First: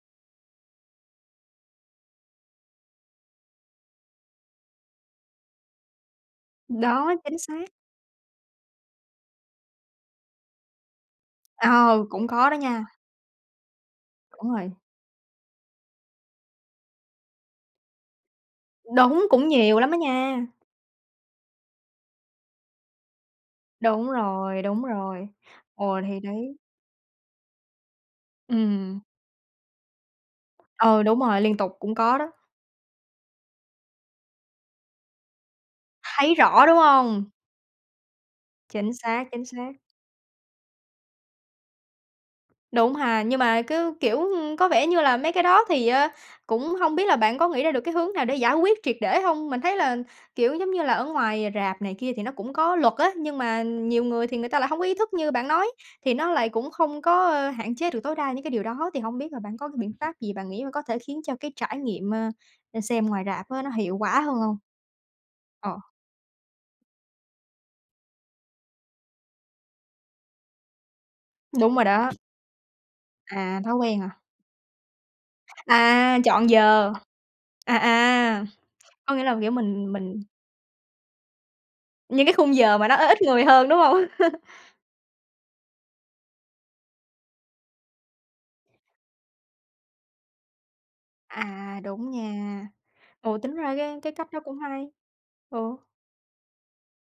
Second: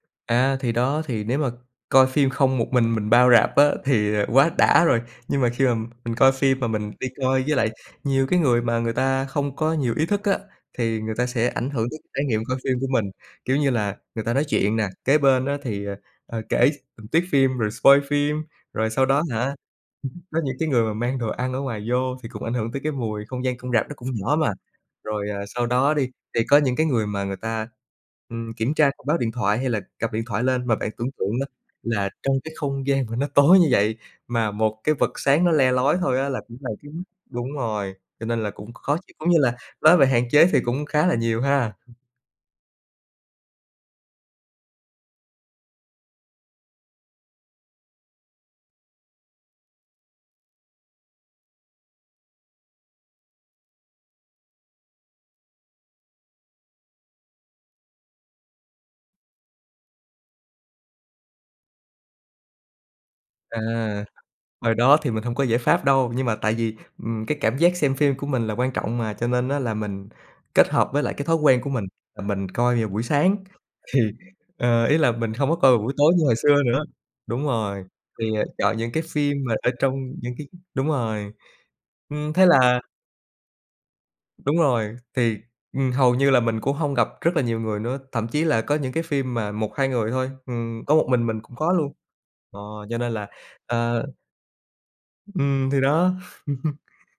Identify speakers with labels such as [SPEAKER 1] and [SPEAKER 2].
[SPEAKER 1] À, thì đó, thì nếu mà coi phim không một mình mình bao rạp á thì, à, quá đã rồi, nhưng mà khi mà mình coi phim mà mình đi
[SPEAKER 2] Đó, chính
[SPEAKER 1] coi với lại
[SPEAKER 2] xác.
[SPEAKER 1] nhiều cái người mà người ta không có nhiều ý thức á thì người ta sẽ ảnh hưởng tới
[SPEAKER 2] Ờ,
[SPEAKER 1] trải
[SPEAKER 2] cũng
[SPEAKER 1] nghiệm
[SPEAKER 2] có đó
[SPEAKER 1] coi phim
[SPEAKER 2] nha.
[SPEAKER 1] của mình. Kiểu như là, người ta nói
[SPEAKER 2] Đúng rồi.
[SPEAKER 1] chuyện nè, kế bên á thì, ờ, ờ, kể tình tiết phim rồi spoil phim, rồi sau đó
[SPEAKER 2] Đúng, cũng
[SPEAKER 1] hả,
[SPEAKER 2] nhiều lắm á
[SPEAKER 1] có
[SPEAKER 2] nha.
[SPEAKER 1] những cái người mà mang đồ ăn ở ngoài vô thì cũng ảnh hưởng tới cái mùi, không gian cong rạp nó cũng
[SPEAKER 2] Đúng
[SPEAKER 1] nhỏ mà.
[SPEAKER 2] rồi, đúng rồi.
[SPEAKER 1] Rồi, à, sau
[SPEAKER 2] Ừ,
[SPEAKER 1] đó đi,
[SPEAKER 2] thì
[SPEAKER 1] thì
[SPEAKER 2] đấy.
[SPEAKER 1] có những cái người mà người ta, ừm, kiểm tra
[SPEAKER 2] Ừm.
[SPEAKER 1] thông báo điện thoại hay là cặp điện thoại lên, mà bạn
[SPEAKER 2] Ừ,
[SPEAKER 1] tưởng
[SPEAKER 2] đúng
[SPEAKER 1] tượng
[SPEAKER 2] rồi,
[SPEAKER 1] đó
[SPEAKER 2] liên tục cũng
[SPEAKER 1] là
[SPEAKER 2] có đó.
[SPEAKER 1] trong cái không gian mà nó tối như vậy mà một cái vật sáng nó le lói thôi á
[SPEAKER 2] Thấy
[SPEAKER 1] là cũng
[SPEAKER 2] rõ,
[SPEAKER 1] là
[SPEAKER 2] đúng
[SPEAKER 1] [unintelligible]
[SPEAKER 2] hông?
[SPEAKER 1] đúng rồi, cho nên là cũng
[SPEAKER 2] Chính
[SPEAKER 1] khó chịu,
[SPEAKER 2] xác,
[SPEAKER 1] cũng như
[SPEAKER 2] chính
[SPEAKER 1] là
[SPEAKER 2] xác.
[SPEAKER 1] nói về hạn chế thì cũng khá là nhiều ha.
[SPEAKER 2] Đúng ha, nhưng mà cứ, kiểu, ưm có vẻ như là mấy cái đó thì, ơ, cũng hông biết là bạn có nghĩ ra được cái hướng nào để giải quyết triệt để hông? Mình thấy là, kiểu, giống như là, ở ngoài rạp này kia thì nó cũng có luật á, nhưng mà nhiều người thì người ta lại hông có ý thức như bạn nói thì nó lại cũng không có hạn chế được tối đa những cái điều đó. Thì hông biết là bạn có cái biện pháp gì bạn nghĩ bạn có thể khiến cho cái trải nghiệm, ơ, xem ngoài rạp
[SPEAKER 1] À,
[SPEAKER 2] á nó hiệu quả hơn hông?
[SPEAKER 1] hồi đó thì mình không có giải
[SPEAKER 2] Ờ.
[SPEAKER 1] pháp đâu, nhưng mà tại vì, ừm, cái cảm giác xem phim của mình là quan trọng mà cho nên á là mình kết hợp với lại cái thói quen của
[SPEAKER 2] Đúng rồi
[SPEAKER 1] mình
[SPEAKER 2] đó.
[SPEAKER 1] là mình coi vào buổi sáng.
[SPEAKER 2] À, thói
[SPEAKER 1] Thì
[SPEAKER 2] quen hả?
[SPEAKER 1] ờ, ý là mình hông có coi vào buổi tối
[SPEAKER 2] À,
[SPEAKER 1] như hồi
[SPEAKER 2] chọn
[SPEAKER 1] xưa nữa
[SPEAKER 2] giờ,
[SPEAKER 1] đúng
[SPEAKER 2] à,
[SPEAKER 1] rồi, thì
[SPEAKER 2] à,
[SPEAKER 1] chọn những cái
[SPEAKER 2] có nghĩa
[SPEAKER 1] phim
[SPEAKER 2] là, kiểu,
[SPEAKER 1] mà ở
[SPEAKER 2] mình
[SPEAKER 1] trong
[SPEAKER 2] mình
[SPEAKER 1] những cái đúng rồi.
[SPEAKER 2] Những
[SPEAKER 1] Ừm,
[SPEAKER 2] cái
[SPEAKER 1] thế
[SPEAKER 2] khung giờ
[SPEAKER 1] là
[SPEAKER 2] mà nó ít ít người hơn, đúng hông?
[SPEAKER 1] Đúng rồi, thì, ừm, hầu như là mình cũng hông gặp rất là nhiều người nữa, thậm chí là có những cái phim mà 1,2 người thôi, ừm, có một mình mình cũng có
[SPEAKER 2] À,
[SPEAKER 1] luôn.
[SPEAKER 2] đúng
[SPEAKER 1] Ờ,
[SPEAKER 2] nha.
[SPEAKER 1] cho nên là,
[SPEAKER 2] Ồ, tính ra cái
[SPEAKER 1] ờ
[SPEAKER 2] cái cách nó cũng hay,
[SPEAKER 1] Ừm, thì
[SPEAKER 2] ừ.
[SPEAKER 1] đó.